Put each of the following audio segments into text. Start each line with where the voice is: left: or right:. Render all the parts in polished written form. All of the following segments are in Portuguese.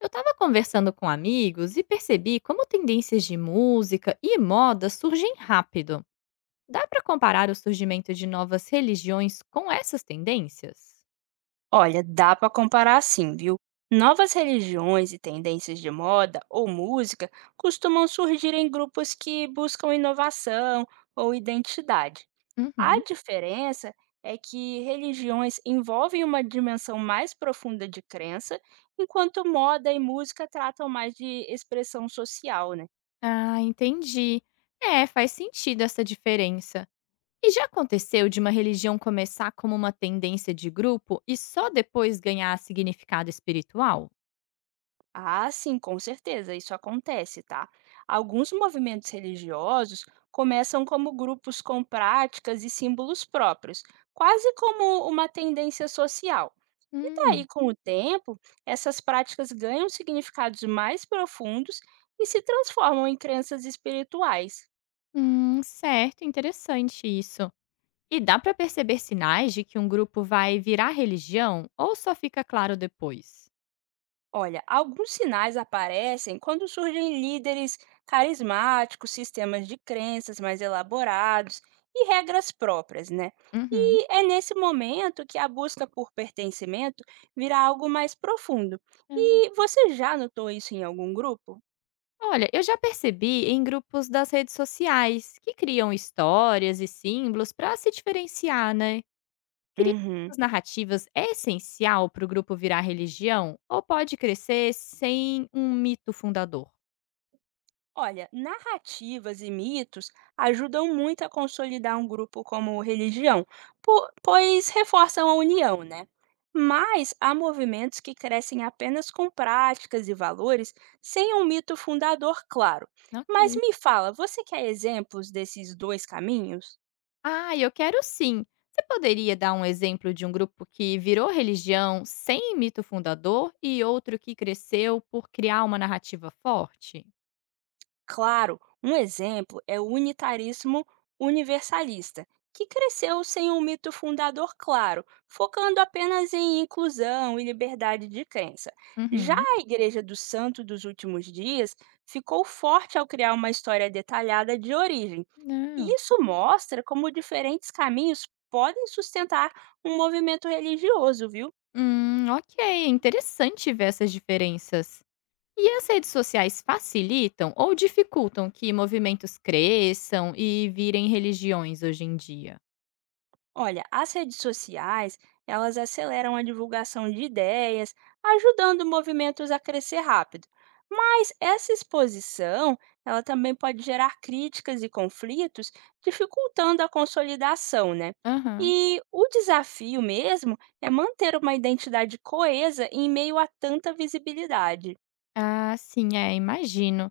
left: Eu estava conversando com amigos e percebi como tendências de música e moda surgem rápido. Dá para comparar o surgimento de novas religiões com essas tendências?
right: Olha, dá para comparar sim, viu? Novas religiões e tendências de moda ou música costumam surgir em grupos que buscam inovação ou identidade. A
left: Uhum.
right: diferença é que religiões envolvem uma dimensão mais profunda de crença, enquanto moda e música tratam mais de expressão social, né?
left: Ah, entendi. É, faz sentido essa diferença. E já aconteceu de uma religião começar como uma tendência de grupo e só depois ganhar significado espiritual?
right: Ah, sim, com certeza, isso acontece, tá? Alguns movimentos religiosos começam como grupos com práticas e símbolos próprios, quase como uma tendência social. E daí,
left: Hum,
right: com o tempo, essas práticas ganham significados mais profundos e se transformam em crenças espirituais.
left: hum, certo, interessante isso. E dá para perceber sinais de que um grupo vai virar religião ou só fica claro depois?
right: Olha, alguns sinais aparecem quando surgem líderes carismáticos, sistemas de crenças mais elaborados e regras próprias, né?
left: Uhum.
right: E é nesse momento que a busca por pertencimento vira algo mais profundo.
left: É.
right: E você já notou isso em algum grupo?
left: Olha, eu já percebi em grupos das redes sociais que criam histórias e símbolos para se diferenciar, né? Criar
right: Uhum.
left: essas narrativas é essencial para o grupo virar religião ou pode crescer sem um mito fundador?
right: Olha, narrativas e mitos ajudam muito a consolidar um grupo como religião, pois reforçam a união, né? Mas há movimentos que crescem apenas com práticas e valores, sem um mito fundador claro. Mas
left: Ok.
right: me fala, você quer exemplos desses dois caminhos?
left: Ah, eu quero sim. Você poderia dar um exemplo de um grupo que virou religião sem mito fundador e outro que cresceu por criar uma narrativa forte?
right: Claro, um exemplo é o unitarismo universalista, que cresceu sem um mito fundador claro, focando apenas em inclusão e liberdade de crença. Já
left: Uhum.
right: a Igreja do Santo dos Últimos Dias ficou forte ao criar uma história detalhada de origem. E
left: Ah.
right: isso mostra como diferentes caminhos podem sustentar um movimento religioso, viu?
left: Ok. Interessante ver essas diferenças. E as redes sociais facilitam ou dificultam que movimentos cresçam e virem religiões hoje em dia?
right: Olha, as redes sociais, elas aceleram a divulgação de ideias, ajudando movimentos a crescer rápido. Mas essa exposição, ela também pode gerar críticas e conflitos, dificultando a consolidação, né?
left: Aham.
right: E o desafio mesmo é manter uma identidade coesa em meio a tanta visibilidade.
left: Ah, sim, é, imagino.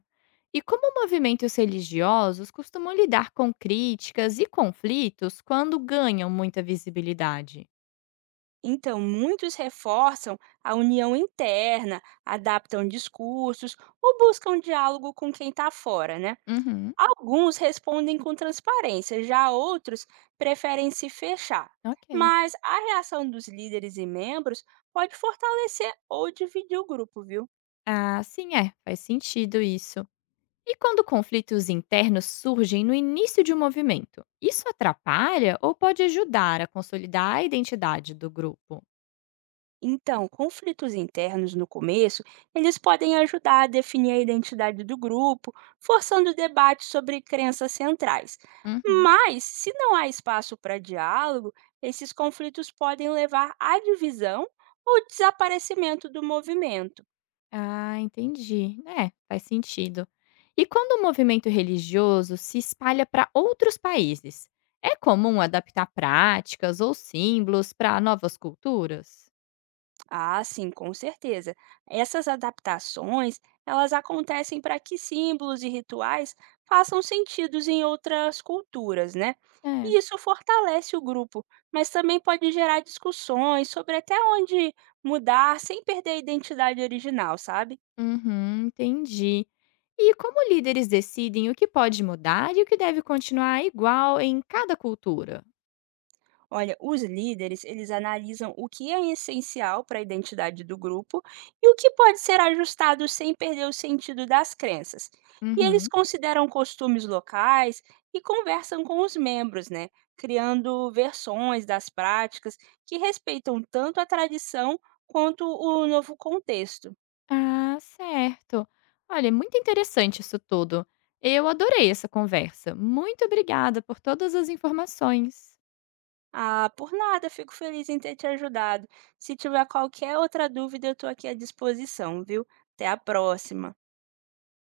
left: E como movimentos religiosos costumam lidar com críticas e conflitos quando ganham muita visibilidade?
right: Então, muitos reforçam a união interna, adaptam discursos ou buscam diálogo com quem está fora, né?
left: Uhum,
right: Alguns respondem com transparência, já outros preferem se fechar.
left: ok.
right: Mas a reação dos líderes e membros pode fortalecer ou dividir o grupo, viu?
left: Ah, sim, é, faz sentido isso. E quando conflitos internos surgem no início de um movimento, isso atrapalha ou pode ajudar a consolidar a identidade do grupo?
right: Então, conflitos internos no começo, eles podem ajudar a definir a identidade do grupo, forçando debates sobre crenças centrais.
left: Uhum.
right: Mas, se não há espaço para diálogo, esses conflitos podem levar à divisão ou desaparecimento do movimento.
left: Ah, entendi. É, faz sentido. E quando o movimento religioso se espalha para outros países, é comum adaptar práticas ou símbolos para novas culturas?
right: Ah, sim, com certeza. Essas adaptações, elas acontecem para que símbolos e rituais façam sentidos em outras culturas, né?
left: É,
right: E isso fortalece o grupo, mas também pode gerar discussões sobre até onde mudar sem perder a identidade original, sabe?
left: uhum, entendi. E como líderes decidem o que pode mudar e o que deve continuar igual em cada cultura?
right: Olha, os líderes, eles analisam o que é essencial para a identidade do grupo e o que pode ser ajustado sem perder o sentido das crenças. E eles
left: Uhum.
right: consideram costumes locais e conversam com os membros, né, criando versões das práticas que respeitam tanto a tradição quanto o novo contexto.
left: Ah, certo. Olha, é muito interessante isso tudo. Eu adorei essa conversa. Muito obrigada por todas as informações.
right: Ah, por nada, fico feliz em ter te ajudado. Se tiver qualquer outra dúvida, eu estou aqui à disposição, viu? Até a próxima.